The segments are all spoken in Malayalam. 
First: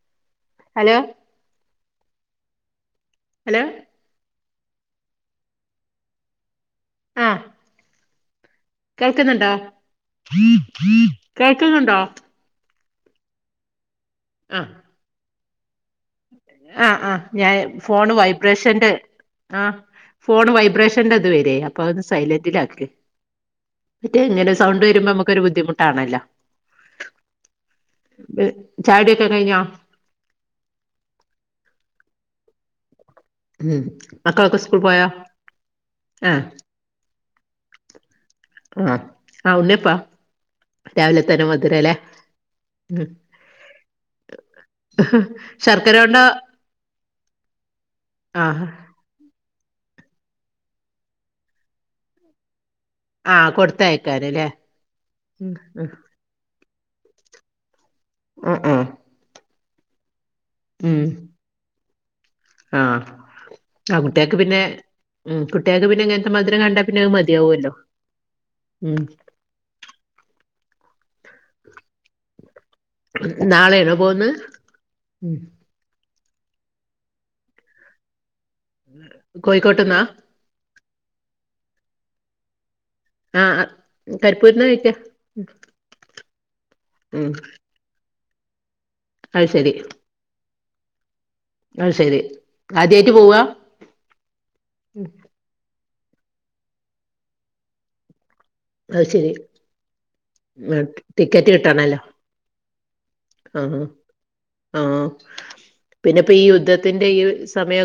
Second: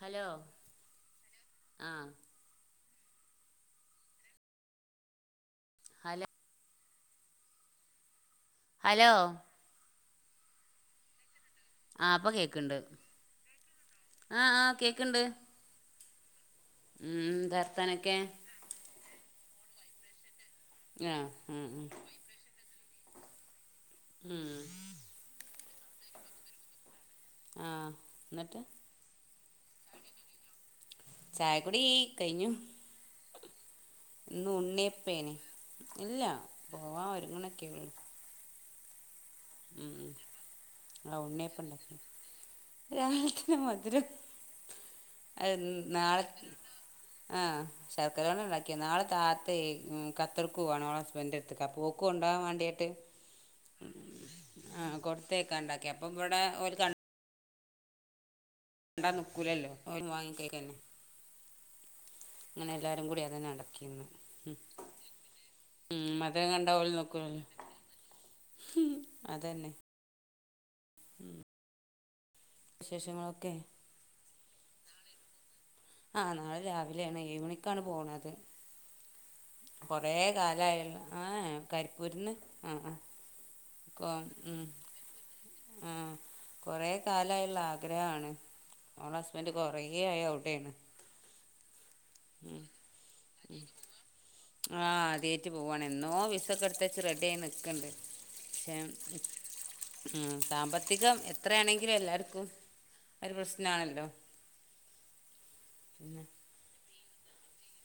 ഹലോ ഹലോ ആഹ് ഹലോ ഹലെ ആഹ് ഹലോ കേക്കുന്നുണ്ടോ കേൾക്കുന്നു ആ പ്പൊ കേക്ക്ണ്ട് ആഹ് ആഹ് കേക്ണ്ട് ആഹ് ആഹ് ഞാ ഫോൺ വർത്താനൊക്കെ വയ് ബ്രഷന്റെ ആഹ് ഫോണ് ആ വൈബ്രേഷന്റെ ഇത് വരെ ഉം അപ്പൊ ഉം അതൊന്ന് സൈലന്റിലക്ക് മറ്റേ ഉം ഇങ്ങനെ സൗണ്ട് വരുമ്പോ നമുക്കൊരു ബുദ്ധിമുട്ടാണല്ലോ ആ എന്നിട്ട് ചായോട്യൊക്കെ കഴിഞ്ഞോ ചായകുടി കഴിഞ്ഞു ഉം ഇന്ന് മക്കളൊക്കെ സ്കൂൾ പോയോ ഉണ്ണിയപ്പേനെ ഇല്ല ആഹ് പോവാ ഒരുങ്ങണൊക്കെ ഉള്ളൂ ആഹ് ആ ഉം ഉണ്ണ്യപ്പാ ഉം രാവിലെ തന്നെ മധുര ലേ. രാവിലെ തന്നെ മധരോ അവ് ഇന്ന് ശർക്കര കൊണ്ടോ നാളെ ആഹ് ആഹ് ശർക്കരോണ്ട്ണ്ടാക്ക്യ നാളെ. താത്തേ ഉം കത്തർക്കോവാണ് ഓളെ ഹസ്ബൻഡന്റെട്ത്ത്ക് അപ്പോക് കൊണ്ടാവാ വാണ്ട്യാട്ട്. ആഹ് കൊട്ത്തയ്ക്കാനലേ ഉം കൊടുത്തേക്കാണ്ടാക്കി ഉം. അപ്പം ഇവിടെ ഒരു കണ് അ ആഹ്. ണ്ടാ ന്ക്കൂലല്ലോ ഓൽ വാങ്ങി കയ്ക്കന്നെ ഉം. ആഹ് എല്ലാരും കൂടി അതന്നെ ആ നടക്കിന്ന് കുട്ടികക്ക് പിന്നെ ഉം കുട്ട്യാക്ക് പിന്നെ ഉം ഇങ്ങൻത്തെ അത് മധുരം കണ്ടാ ഓല് പിന്നെ അവ് നിക്കൂലല്ലോ മത്യാവൊല്ലോ ഉം. അതന്നെ ഉം നാളെയണോ പോവുന്നെ ആഹ് നാളെ രാവിലെണ് ഏയ് മണിക്കാണ് പോണത്. [inaudible] കൊറേ കാലായുള്ള ആഹ് ഏഹ് കരിപ്പൂര്ന്ന് ആഹ് ആഹ്. ആഹ കരിപ്പൂരിന കഴ്കാ ആഹ് കൊറേ കാലായിള്ള ആഗ്രഹാണ്. ഓളെ അത് ഹസ്ബൻഡറ് ശരി കുറെേ ആയി ഔടെ ആണ് അയ് സരി. ഉം ഉം ഉം. ആഹ് അത്യേറ്റ് പോവാണ് എന്നോ വിസക്കെട്ത്തച്ച് റെഡ്യായി ന്ന്ക്ക്ണ്ട്. പക്ഷെ അത് ശരി ഉം സാമ്പത്തികം എത്രയാണെങ്കിലും എല്ലാർക്കും ആഹ ആഹ പിന്നെ പിന്നെപ്പൊ ഈ യുദ്ധത്തിന്റെ ഈ സമയോ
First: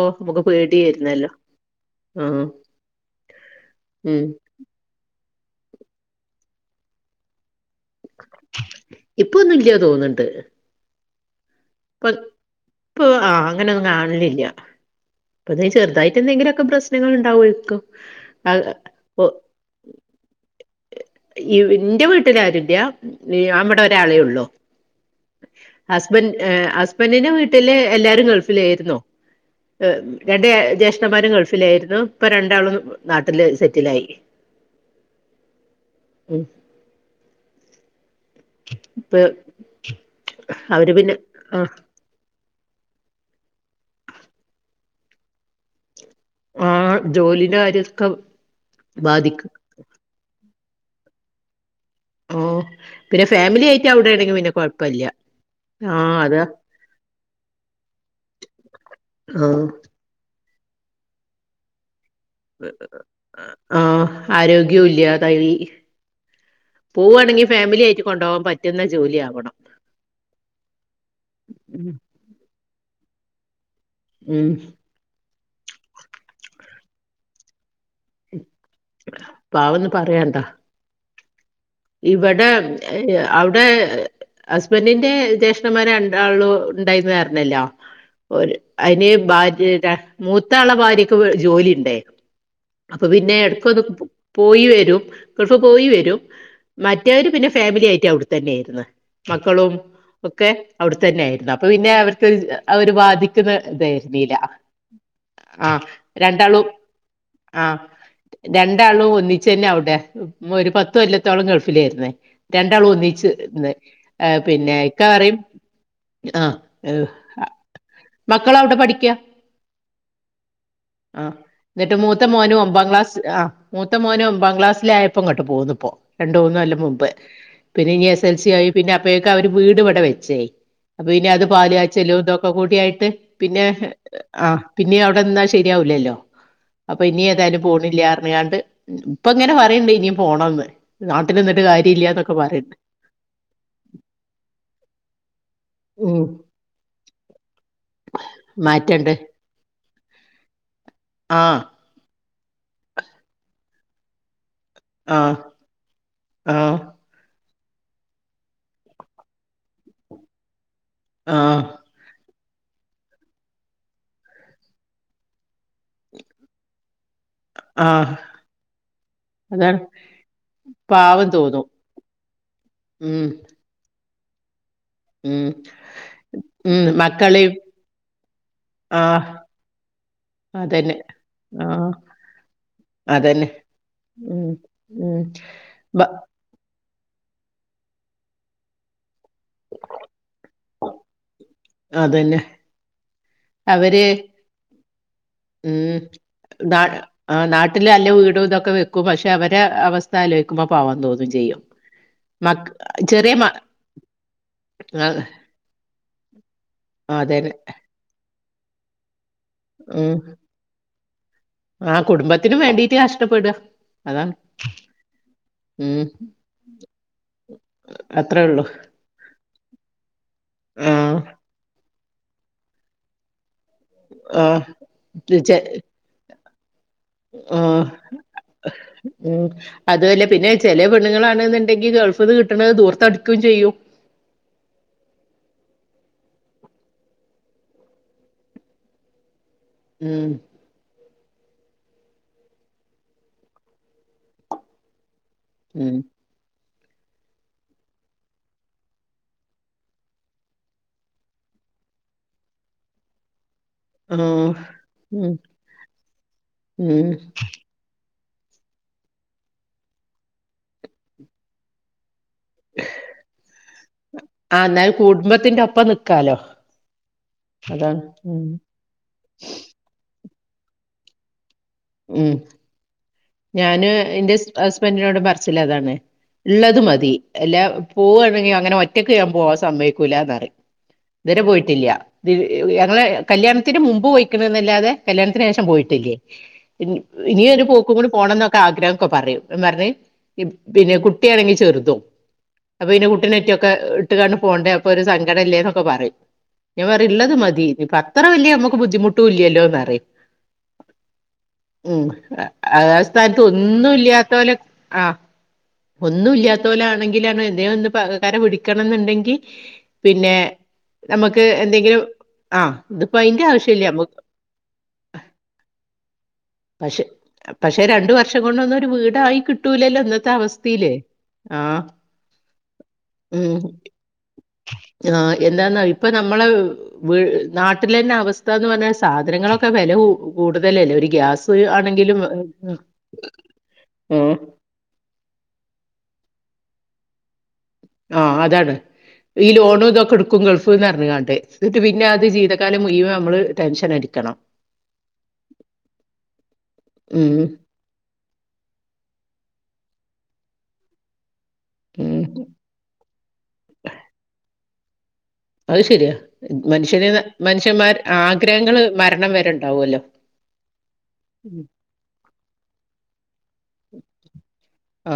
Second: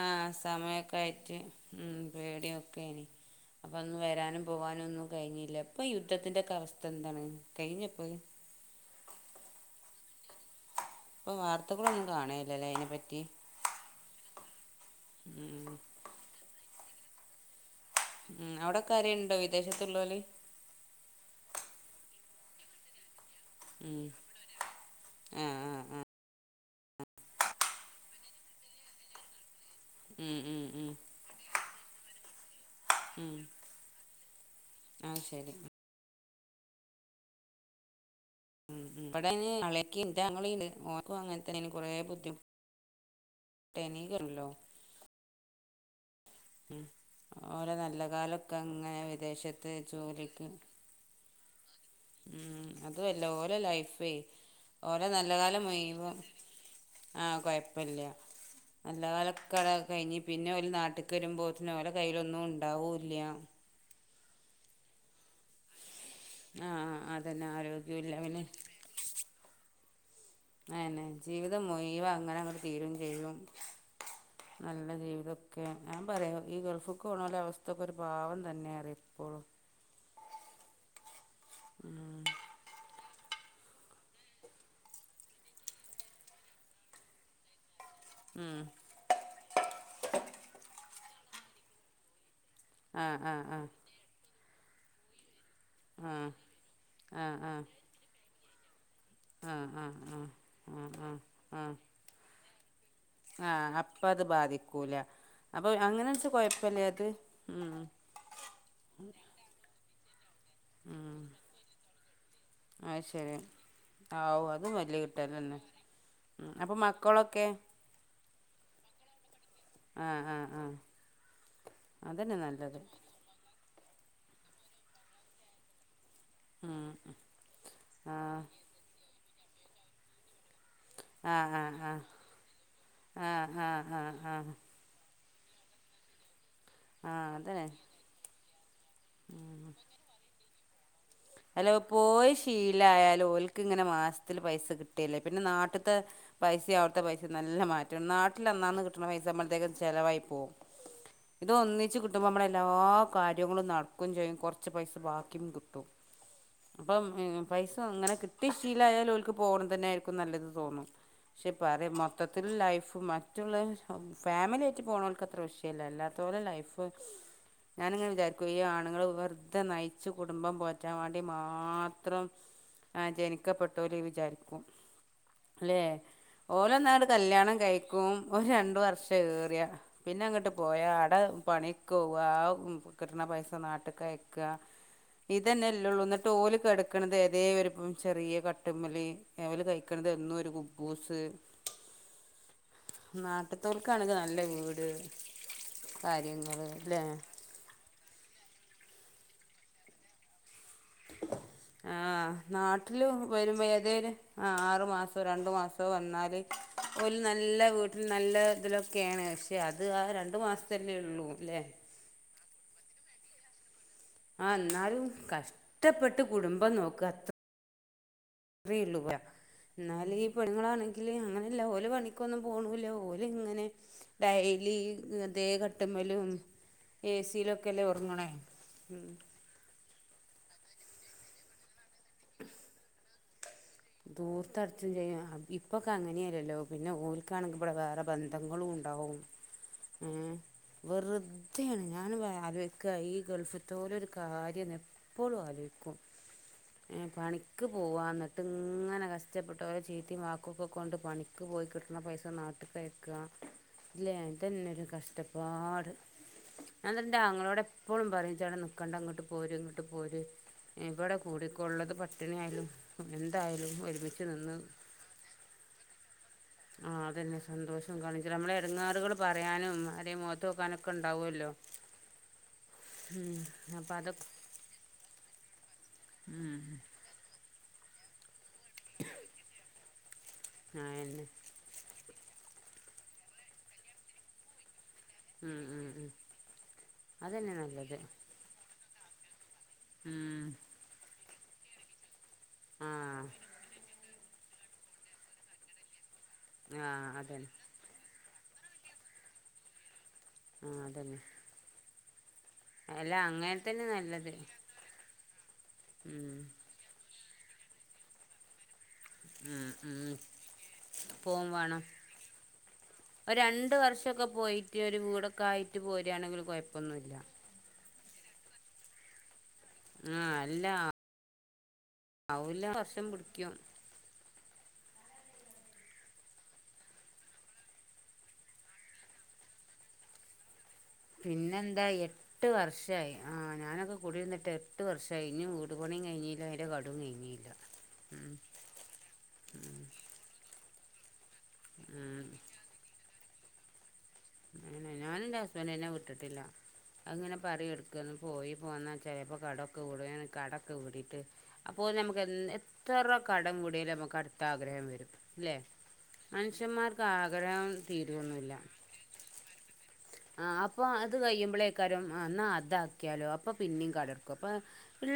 ആഹ സമയമൊക്കെ ആയിട്ട് ഉ ആ പേടിയൊക്കെനി അപ്പ ഒന്ന് ഉം വരാനും പോകാനൊന്നും കഴിഞ്ഞില ഇപ്പം യുദ്ധത്തിൻ്റെയ ഒക്കെ അവസ്ഥ എന്താണ് കഴിഞ്ഞപ്പോ ഇപ്പൊന്നും ഇല്ലയോ തോന്നിണ്ട് ഇപ്പൊ വാർത്തകളൊന്നും പ്പ കാണേല്ലല്ലേ അതിനെ പ്പൊ പറ്റി ആഹ് അങ്ങനൊന്നു കാൺലില്ല. ഉം പ്പതേ ചെർതായിട്ടെന്തെങ്കിലൊക്കെ പ്രശ്നങ്ങൾ ഉണ്ടാവ്യേക്കു. ഉം ഔടെക്കാരേലുണ്ടോ വിദേശത്തുള്ളോല്. എന്റെ വീട്ടിലരുല്ല അവിടെ ഒരാളെള്ളു ആ ആ ആ ഹസ്ബൻഡ് ഏഹ് ഹസ്ബൻഡിന്റെ വീട്ടില് എല്ലാരും ഗൾഫിലേര്ന്നു. ഉം രണ്ട് ഉം ഉം ജേഷ്ഠന്മാരും ഗൾഫിലായിരുന്നു ഇപ്പൊ രണ്ടാളും നാട്ടില് സെറ്റിലായി ആഹ ശരി ഉം. ഉ ഇപ്പ ഇവിടെ അളകിണ്ട് അവര് പിന്നെ ഓക്കും ആ അങ്ങനത്തെന് കൊറെേ ബുദ്ധിമുട്ട് [inaudible] ആ ഉം ജോലിന്റെ ഓല നല്ല കാര്യൊക്കെ കാലൊക്കങ്ങനെ ബാധിക്കും വിദേശത്ത് ജോലിക്ക്. ആ ഉം പിന്നെ അതല്ല ഓരോ ഫാമിലി ആയിട്ട് ലൈഫേ അവിടെയാണെങ്കി പിന്നെ ഓര കൊഴപ്പല്ല നല്ല കാലം ആ മുഴുവം അതാ ആഹ് കൊയ്പ്പല്ല ആ അല്ലാരക്കര. കഴിഞ്ഞഞ് പിന്നെ ഒരു നാട്ടിൽക്ക് വരുമ്പോൾത്തന പോലെ കയ്യിലൊന്നും ഉണ്ടാവൂല്ല ആ ആരോഗ്യവുംല്ല തൈ ആ പോവുവാണെങ്കിൽ അതന്നെ ഫാമിലി ആയിട്ട് ആരോഗ്യമില്ല കൊണ്ടുപോകാൻ പിന്നെ പറ്റും റ്റുന്ന ജോല്യാവണം. അന്നെ ജീവിതം ഉം മുയവ അങ്ങനെ അങ്ങെ തീരും ചെയ്യും ഉം നല്ല ജീവിതം ഞാൻ പറയാോ ഈ ഗൾഫ്ക്ക് പോണ അവസ്ഥ ഇത്തൊക്കെ ഒരു പാവം തന്നെ ര്യാ ഇപ്പോളും പാവൊന്നും ഇവടെ എ ഏ അവടെ ഹസ്ബൻറിിന്റെ ജ്യേഷ്ഠമ്മാർ രണ്ടാളും ഉണ്ടായിന്നരണല്ലോ. ഒര് ഉം അതിന് ഭാര്യ ര മൂത്ത ആള ഭാര്യക്ക് ജോലിണ്ടയ്ര്ന്ന്. ആ അപ്പൊ ആ പിന്നെ ആ എടക്കൊന്ന് പോയി വരും, ഗൾഫ് പോയി വരും. ആ ആ മറ്റവര് പിന്നെ ആ ഫാമിലിയായിട്ട് അവിടെത്തന്നെയായിരുന്നു ആഹ് മക്കളും ആഹ് ആഹ് ഒക്കെ അവിടെ ആഹ് തന്നെ ആയിരുന്നു ആഹ് അപ്പൊ ആഹ് പിന്നെ അവർക്ക് ഒരു വാ അവര് ആഹ് അപ്പം അത് വാ ബാധിക്കൂല [inaudible] അപ്പൊ ആഹ അങ്ങനെ വെച്ച രണ്ടാളും കൊഴപ്പല്ല അത് ആഹ ഉം രണ്ടാളും ഒന്നി ചെന്നെഅവടെെ ഒരു പത്തൊ ഉം ല്ലത്തോളം ഗൾഫ് പ്പിലായിന്നേ രണ്ടാളും അത് ശരി ഒന്നച്ച്ന്ന്ർ ആ ആവു അതും പിന്നെ വലിയ ഇക്കാ പറയും. കിട്ടലന്നെ ആഹ ഉം അപ്പൊ ഏ് മക്കളൊക്കെ അ മക്കളവടെ പഠിക്ക്വ. ആഹ് ആഹ് ആഹ് ആഹ് ന്നട്ട് അതന്നെ മൂത്തമോനും നല്ലത് ഒമ്പാം ക്ലാസ് ആഹ്! മൂത്ത മോനും ബംഗക്ലാസിലയപ്പം ഇങ്ങട്ട്പോന്ന്പ്പോ രണ്ടുന്നൊല്ലം ഉം മുമ്പ്, പിന്നെ ഇ എസ് എൽ ആഹ് സ ആയി പിന്നെ അപ്പൊക്കെ അവര് വീട് ഇവിടെ വെച്ചേയ്. അപ്പൊ പിന്നെ അത് ആഹ് പാല് ആഹ് ആഹ് കാച്ചലും ആഹ് കൊക്കോകൂടിയായിട്ട്പിന്നെ, അ് ആഹ് ആഹ് ആ ആഹ് പിന്നെ അവിടെന്നാ ശരിയാവൂലല്ലോ? അപ്പൊ ഇനി ആഹ് ഏതായാലും അതന്നെ പോണില്ല്യഅറിഞിങ്ങാണ്ട് ഇപ്പ ഇങ്ങനെ പറയ്ണ്ട്ഇനിയും പോണന്ന് ഹലോ പോയി ശീലായയാലഓൽ ക്ക്ഇങ്ങനെ മാസത്തിൽ പൈസ കിട്ടില്ലേ പിന്നെ നാട്ത്തെ ഉം പൈസയും അവിടുത്തെ പൈസയും നല്ല മാറ്റ എനാട്ടിൽനന്നാന്ന് കിട്ടണ മാറ്റണ്ട് പൈസ മളത്തേക്കും ചെലവായി പോവും ഇത് ആഹ് ഒന്നിച്ച് കി കിട്ടുമ്പോൾ നമ്മളല്ലാ കാര്യങ്ങളും നടക്കുംചെയ്യും കൊറച്ച് പൈസ ബാക്കിയും കിട്ടും. ആഹ. അപ്പം പൈസ അങ്ങനെ കിട്ടി ശീലായാലു ഓൽക്ക് പോണതന്നെ ആയിരിക്കും നല്ലത് തോന്നും. സ ആഹ് പറ മൊത്തത്തിൽ ലൈഫ് മറ്റുള്ളര് ഫാമിലി ആയിട്ട് പേണോൽക്ക് അത്ര വിഷയല്ലാ അല്ലാത്തോലെ ലൈഫ്? ഞാനിങ്ങനെ ആഹ് വിചാരിക്കും ഈ ആണ്ങ്ങള് വെറ്തെ അതാണ് നയിച്ചു കുടുംബം പോ [inaudible] വണ്ടി പാവം തോന്നും മാത്രം ഉം അജനിക്കപ്പെട്ട ല് വിചാരിക്കും. ഉം ലേ.. ഉം മക്കളെയും ഓലോന്നണ്ട്കല്യാണം കഴിക്കും ഒരു രണ്ട് വർഷം ആഹ് ഏറിയാ പിന്നെ അങ്ങോട്ട് പോയ അതന്നെ അട ആഹ് പണിക്ക്വവാ വും അതന്നെ കിട്ണപൈസ നാട്ട് ഉം കയക്കാ. ഉം ത് ബ തന്നെല്ലേള്ളൂന്ന് ന്നട്ട് ഓല് കെടക്കണത്ഏതേ ഒരും ഒം ചെറിയ കട്ടുമ്മല് ല് കഴിക്കണത് എന്നും ഒരു കുബ്ബൂസ് അതന്നെ നാ അവര് അടുത്തർക്കാണെങ്കിൽ നല്ല വീട് കാര്യങ്ങള്ല്ലേ. നാട്ടിലല്ല വീടും ഇതൊക്കെ വെക്കും പക്ഷെ അവരെ അഅവസ്ഥ ആലോചിക്കുമ്പോപാവം തോന്നും ചെയ്യും. ആഹ മക് നാട്ടില് ചെറിയ മ വരുമ്പോ ഏതേിലും ആഹ ആറു ആ, മാസം രണ്ടു മാസോ ഇപ്പോൾ വന്നാല് അതന്നെ ഓൽനല്ല വീട്ടിൽ നല്ല ഇതിലൊക്കെയാണ് പക്ഷേ അത് ആ ഉം രണ്ട് മാസം തല്ലേ ഉള്ളൂ ല്ലേ? ആ കുടുംബത്തിന് വേണ്ടീട്ട് കഷ്ടപ്പെടാ. അതാണ് ആഹ എന്നാലും ഉം കഷ്ടപ്പെട്ട് കുടുംബം നോക്ക അത്ര അത്രേ ഉള്ളു ത്രയേ ഉള്ളൂ വയഎന്നാല്ഈ പെണ്ണുങ്ങളാആണെങ്കില് ആഹ് ഇങ്ങ ഇല്ലഓല് പണിക്കൊന്നും പോണൂലഓല് ഇങ്ങനെ ആഹ് ഡലി അതെ കട്ട ലും. ആഹ ഉം. അത അല്ലെ പിന്നെ ചെലെ പെണ്ണുങ്ങളാണ്ണ്ണെന്നുണ്ടെങ്കിൽ ഗൾഫ്ന്ന്കിട്ടണത് ധൂർത്തടിക്കുകയും ചെയ്യും. കിട്ടണത് ദൂർത്ത്ടിക്കുകയും ചെയ്യും ദൂർത്തടിച്ച്ചെയ്യും. ഇപ്പൊക്കെ അങ്ങനെയല്ലല്ലോ പിന്നെ ഓൽക്കാണെങ്കിൽ ഇവിടെ വേറെ ബന്ധങ്ങളും ഉണ്ടാവും. [unintelligible] ഉം വെറുതെയാണ് ഞാനിപആലോയ്ക്കാ ഈ ഗൾഫ്ൽത്തോലെരു കാര്യം എപ്പോഴും ആലോ അയ്ക്കും. ഉം എ പണിക്ക് പോവാഎന്ന്ട്ട്ങനെ കഷ്ട്ടപ്പെട്ട് ഓരെ ചീത്തും വാകൊക്കൊ ഒക്കെ കൊണ്ട് പണി ക്ക് പോയി കെടക്ക്‌ണ പൈസ ന്നാട്ട്ക്കയക്ക ഇല്ലേ ആഹ് ഇതന്നൊരു ഉം കസ്ടപ്പാട് ഉം ഞാനന്നരെന്റെ ആങ്ങളോടെപ്പോ എപ്പോളും പറയും ഇജ്ജ വടെ ന്നിക്കണ്ട ഇങ്ങട്ട് പോര് ഇങ്ങട്ട് പോര് ഇവിടെ കൂടിക്കോള്ളത് പട്ടിണിയായി ഉം എന്തായാലും ഒരുമിച്ച് ആ നിന്ന്- എന്നാൽ കുടുംബത്തിന്റെ ഒപ്പം നിക്കാലോ ആ അതനെ സന്തോഷം അതാണ് കാണിക്കലും ഉം നമ്മളെ എടങ്ങേറുകളും പറയാനും ആരെ മോത്തോക്കാനൊക്കെ ഇണ്ടാവൊല്ലോ. ഉം ഞാന് അതൊക്കെ ഇന്റെ സ് ഹസ്ബൻഡിനോടും പർച്ചിലതാണ് ഇള്ളത് മതി അല്ല പോവാണെങ്കിൽ അ അങ്ങനെ ഒറ്റക്ക് ഞാൻ പോവാൻ സമ്മയ്ക്കൂലാന്നറയും ആയെന്നെ ഇത് വരെ പോയിട്ടില്ല്യ ത് യ് ഞങ്ങളെ കല്യാണത്തിന് മുമ്പ് പോയിക്ക്ണ്ന്നല്ലാതെ ഉം കല്യാണത്തിനേഷം ഉം ഉം പോയിട്ടില്ലേ. ഇനി അതന്നെ ഇനിയൊരു പോക്കും നല്ലത് കൂടി പോണംന്നൊക്കെ ആഗ്രഹൊക്കെ പറയും ന്ന് പറഞ്ഞ് ഇ ഉം പിനെ കുട്ട്യേണെങ്കി ചെർതും അപ്പൊ പിനെ ആഹ് കുട്ടിനെയ് കെ ഇട്ട് കാണ്ട് പോണ്ടേ അപ്പൊ ഒരു സങ്കടം അല്ലേന്നൊക്കെ പറയും പിന്നെ ആഹ് പറയും ഇള്ളത് അതന്നെ മതീ ഇപ്പത്ര വല്യ നമുക്ക് ബുദ്ധിമുട്ടുല്ലല്ലോന്നറയും ആ അതനെ. ഉം അ അ സ്ഥാനത്ത് അങ്ങനെ തന്നെ നല്ലത് ഒന്നുല്ലാത്തോലോ ആ ഉം ഒന്നുല്ലാത്തോലാണെങ്കിലാണ് എന്തേലൊന്ന് പകര കാരെ വിളി ക്കണന്ന്ണ്ടെങ്കിൽ ഉം ഉം പിന്നെ നമ്മക്ക് പോവും വേണം എന്തെങ്കിലും ആ ഇതിപ്പയ്ന്റാ വശ്യല്ല നമ്മക്ക് ഇ യൊരു വീടൊക്കെ ആയ്റ്റ് പോരേണെങ്കിലും കൊയപ്പ പഷേ പഷേ രണ്ട് വർഷം കൊണ്ടൊന്നൊരു വീടായി കിട്ട് കിട്ടൂലല്ലോ ഇന്നത്തെ ആഹ് അല്ല അവസ്ഥീല് ആ ആവൂല വർഷം പിടിക്കും ഉം ആ എന്താന്നാ ഇപ്പൊ നമ്മളെ വി നാട്ടിലന്നെ അവസ്ഥാന്ന് പറഞ്ഞാൽ സാധനങ്ങളൊക്കെ വെല കു കൂടുതലല്ലേ ഒരി പിന്നെന്താ എട്ട് വർഷായി ആ ഞാനൊക്കെ ഉം കുടിയിര്ന്നിട്ടെ എട്ട് വർഷായി ഇനിം വീടു പണീം കയ്ഞ്ഞീല്ല അയ്ന്റെ കടോം കയ്ഞ്ഞീല്ല.. ആ അതാണ് ഈ ലോണും ഇതൊക്കെ ഇട്ക്കും ഗൾഫ്ന്ന് പറഞ്ഞങ്ങാണ്ട് എന്നിട്ട് പിന്നെ അത് ഉം ജീവിത കാ ക്കാലം മുയ് വമ്മള് ടെൻഷനടിക്കണം അങ്ങനെ ഞാനെന്റെ ഹസ്ബന്റിനെ വിട്ട് ട്ടില്ല അത്ങ്ങനെ ഉം പറയും എടുക്കും ക്ക്ഒന്ന് പോയി പോന്നാ ചെലപ്പൊ കടൊക്കെവീടും ഏനു കടൊക്കെ വിടീട്ട് അപ്പോ ഉം നമുക്ക് എല്ല എ- എത്ര കടം വീടിയാലും നമുക്കടുത്ത ആഗ്രഹം വരും ല്ലെ അത് ശരിയാ മൻഷ്യന്മാർക്കാഗ്രഹം തീരൊന്നില്ല. ത്‌ മരണം വരെഇണ്ടാവോല്ലോ. ആ അപ്പൊ അത് കയ്യുമ്പളേക്കാരും അ എന്നാ അതാക്ക്‌യാലോ അപ്പൊ പിന്നേം കടം എട്ക്കും അപ്പ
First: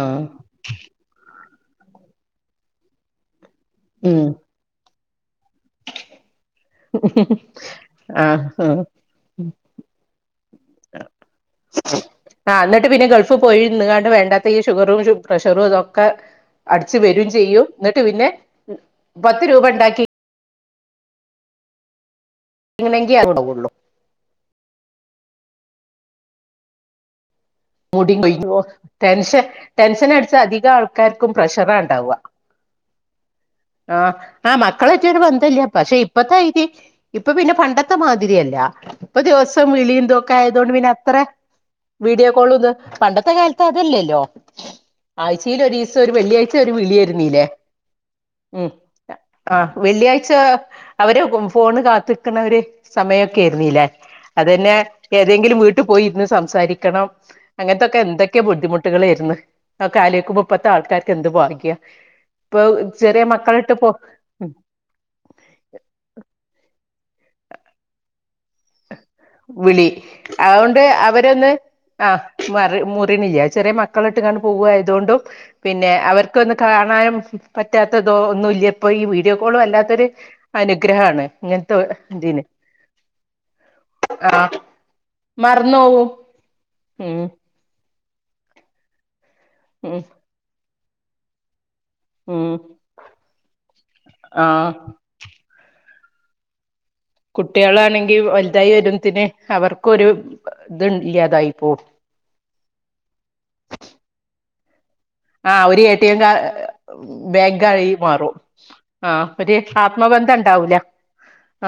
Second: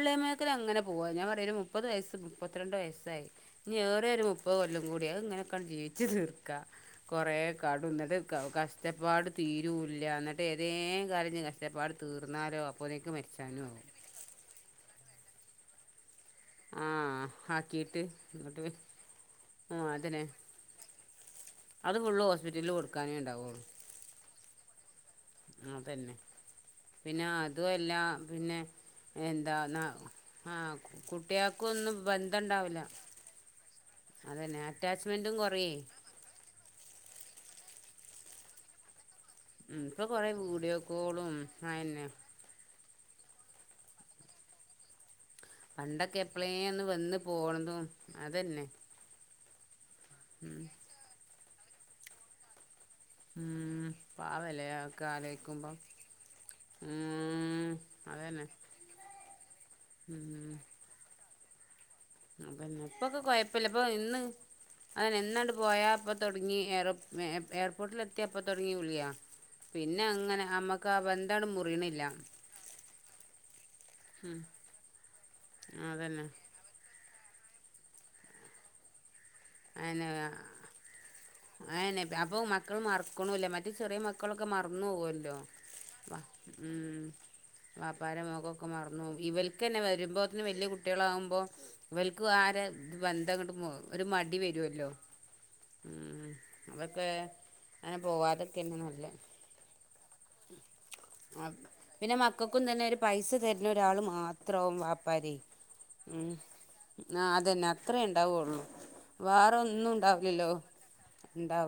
ആഹ് പോവാ ഞാൻ പറയാ ഒരു മുപ്പത് വയസ്സ് മുപ്പത്തിരണ്ട് വയസ്സായി ഇനി ഏറിയാ ഉം ഒരു മു പ്പത് കൊല്ലം കൂടിംഅത് ഇങ്ങനൊക്കങ്ങ് ജീവിച്ച് തീർക്ക കൊറെ കടും ന്നട്ട് ക ആഹ് കഷ് ആഹ് വാട് തീരൂല്ല്യ എന്ന്ട്ട് ഏതേം കരഞ് കഷ്ട്ടപ്പാട് തീർന്നാലോ അപ്പത്തേക്ക് മരിച്ച പോയിഴ്ന്ന്ങ്ങാണ്ട് വേണ്ടാത്ത ഈ ഷുഗറും ഷു പ്രഷറു തൊക്കെ ആ അടിച്ച്‌ വരും ചെയ്യൂ ആക്കിയിട്ട് എന്നിട്ട് പിന്നെ ഇങ്ങട്ട് പത്ത് രൂപ ആ ഇണ്ടാക്കി അതന്നെ അത് ഫുള്ളും ഹോസ്പിറ്റലില് കൊടുക്കാനേ ഉണ്ടാക്കിണെങ്കി ഇണ്ടാവൊള്ളൂ. അത്ണ്ടാവുള്ളു അതെനെ. പിനാ അതും അല്ല മുടി കൊഴിഞ്ഞു പിനെ ടെൻഷൻ എന്താന്നാ ടെൻഷൻ അടിച്ച ആ അധികം ആൾക്കാർക്കും കുട്ടിയ പ്രഷറാ ക്കൊന്നും ഉണ്ടാവുക ബന്ധണ്ടാവില്ല. ആ ആ മക്കളേയ്റ്റൊര് ബന്ധല്യ കുറയേ പഷേ ഇ ഇപ്പത്തെ ഐതി ഇപ്പ പിനെ പണ്ടത്തെ മാതിരിയല്ല. ഇപ്പ ദിവസോം ഇപ്പോൾ കുറേ വിളീംഇതൊക്കെആയതോണ്ട് വീഡിയോ പിനഅത്രെ കോളും അതന്നെ വീഡിയോ പ്പളു പണ്ടത്തെ കാലത്ത് അത് ല്ലല്ലോ ആഴ്ചയിലൊരീസൊരു പണ്ടൊക്കെ എപ്പോഴേ വെള്ളിയാഴ്ച ഒരു ഒന്ന് വന്ന് വിളിയായിരുന്നീല്ലേ പോണതും അതന്നെ ഉം ആ വെള്ളിയാഴ്ച അവരെ ഫോണ് കാത്ത്ക്ക്ണൊര് സമയൊക്കെര്ന്നില്ലേ ഉം പാവല്ലേ അതന്നെ ഒക്കെ ഏതെങ്കിലും ആലോചിക്കുമ്പം വീട്ടു പോയിരുന്ന് സംസാരിക്കണം. ഉം അങ്ങനത്തൊക്കെ എന്തൊക്കെ അതന്നെ ബുദ്ധിമുട്ടുകളേര്ന്ന് ആഒക്കെ ആലോയ്ക്കുമ്പോ ഇപ്പത്തെ ആൾക്കാർക്ക് എന്ത് വാഗ്യ. പ്പം പിന്നെ ചെറ്യ മക്കൾട്ട് പോ അഎന്നെ ഇന്നാണ്ട് പോയാ അപ്പ തൊടങ്ങി [unintelligible] ഏർപോട്ടിലെത്ത്യ അപ്പ തൊടങ്ങ്യ വിള്യാ വിളി പിന്നെ അങ്ങനെ അതുകൊണ്ട് അമ്മക്ക് ആബന്ധാട് അവരൊന്ന് മുറിണില്ല. ആഹ് മറി മുറിണില്ല്യ ചെറ്യാ മക്കളെട്ട് കാണ്ട് പോവായതോണ്ടും പിന്നെ അതന്നെ അവർകൊന്ന് കാണാനും പറ്റാത്തതോ ഒന്നുല്ല്യാ പ്പോൾ ഈ വീഡിയോ..... എപ്പോളും അല്ലാത്തൊരു അയന്നെ അനുഗ്രഹാണ് അയന്നെ ഇങ്ങൻത്തൊരുതി അപ്പൊ ന്. മക്കള് മർക്ക്ണൂല്ല്യ മ ഈ ചെറ്യ മക്കളൊക്കെ മർന്നോ വല്ലോ മറന്നോവും വ മ്. ഉം വാപ്പാരമോഖോ ക്കെ മറന്നുപോകും ഇവൽക്ക്ന്നെ ഉം വരുമ്പോത്തിന് വല്യ കുട്ടികളാകുമ്പോ.... ഇവൽക്ക് ഉം ആരെ ബന്ധംങ്ങട്ട് മു ഒരു മടി ആഹ് വരൊല്ലോ മ് അതൊക്കെ? അങ്ങനെ കുട്ടികളാണെങ്കിൽ വലുതായി പോവാതൊക്കെന്നെ നല്ലെ വരുന്നതിന് അവർക്കൊരു ഇത് ല്ല്യാ തായിപ്പോവും.... പിന്നെ മക്കക്കും തന്നെ ഒരു പൈസ തര്ന്ന ഒരാള് മാത്ര ഇത്രവും വാപ്പാരി ആഹ് ഒരു എ ടി എം ഉ കാ ആ അതന്നെ ബാങ്കായി അത്രേ മാറും ഉണ്ടാവഉ ള്ളൂ.... ആഹ് ഒരു വേറൊന്നും ആത്മബന്ധം ഇണ്ടാവൂലല്ലോ. ഉണ്ടാവൂല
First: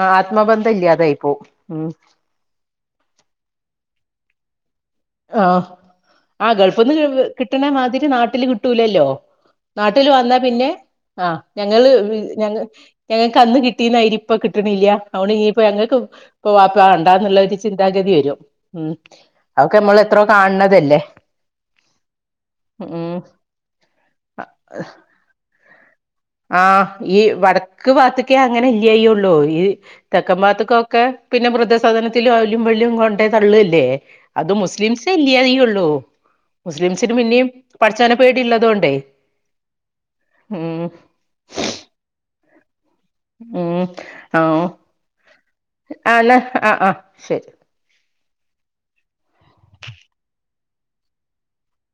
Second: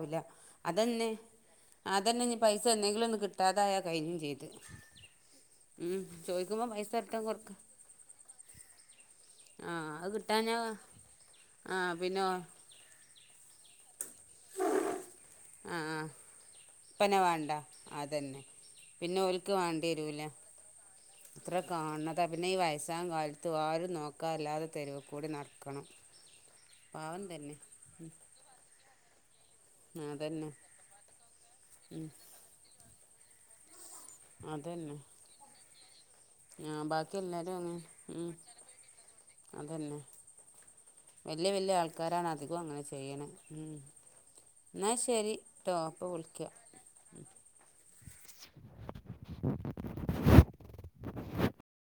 ആഹ് ആത്മബന്ധം അതെന്നെ ഇല്ലാതായി പോവും ഉം അതന്നെ പൈസ എന്തെങ്കിലും ഒന്ന് കിട്ടാതായൽ കഴിഞ്ഞും ചെയ്ത്.... ആഹ് ഉം ആ ചോദിക്കുമ്പോൾ പൈസ ഗൾഫ്ന്ന് അറ്റം കൊടുക്ക കിട്ട്ണമാതിരി നാട്ടില് കിട്ടൂലല്ലോ? ആഹ് നാട്ടില് അത് വന്നാ കിട്ടാഞ്ഞാ പിന്നെ ആ ഞങ്ങള് ആഹ് പിന്നെ ഞങ്ങ ഞങ്ങക്ക് അന്ന് കിട്ടീന്നേരി ഇപ്പ കിട്ട്ണ്ല്യ അഓട്‌ ഇനിയിപ്പോ ഞങ്ങക്ക് ആഹ് പോപ്പ വേണ്ടാ ഇപ്പന്നെ ന്നുള്ള വേണ്ട ഒരു ചിന്താഗതി വരും അതന്നെ ഉ പിന്നെ ഓൽക്ക് അതൊക്കെ വേണ്ടി നമ്മൾ എത്രോ വരൂല കാണണ തല്ലേ..... അത്ര കാണത പിന്നെ ഈ വയസ്സ കാലത്തും ആരും നോക്കാല്ലാതെ തെരുവ് കൂടി നടക്കണം..... ആഹ് ഈ പാവം തന്നെ വടക്ക് പാകത്ത്ക്കേ അങ്ങനെ ഇല്ലായി ഒള്ളൂ ഈ അതന്നെ തെക്കമ്പാത്തക്കൊക്കെ പിന്നെ വൃദ്ധസധനത്തിലും അവലും വ്‌ലും യും കൊണ്ട് തള്ളേ ല്ലേ.... അത് അതന്നെ മുസ്ലിംസെ ഇല്ല്യാ തെയു ള്ളൂ..... ആഹ് ബാക്കി മുസ്ലിംസിന് പിന്നും എല്ലാരും അങ്ങനെ പടച്ചാന ഉം പേടിള്ളതൊണ്ടേ ഉ..... വെല്യ വെല്യ ആൾക്കാരാണ് അധികും അങ്ങനെ ചെയ്യ ചെയ്ണ് മ് ഉം ആഹ് ഇന്നാ ശെരി ട്ടോ ഇപ്പോ വിൾക്യാ. ആ ആ..... ശരി...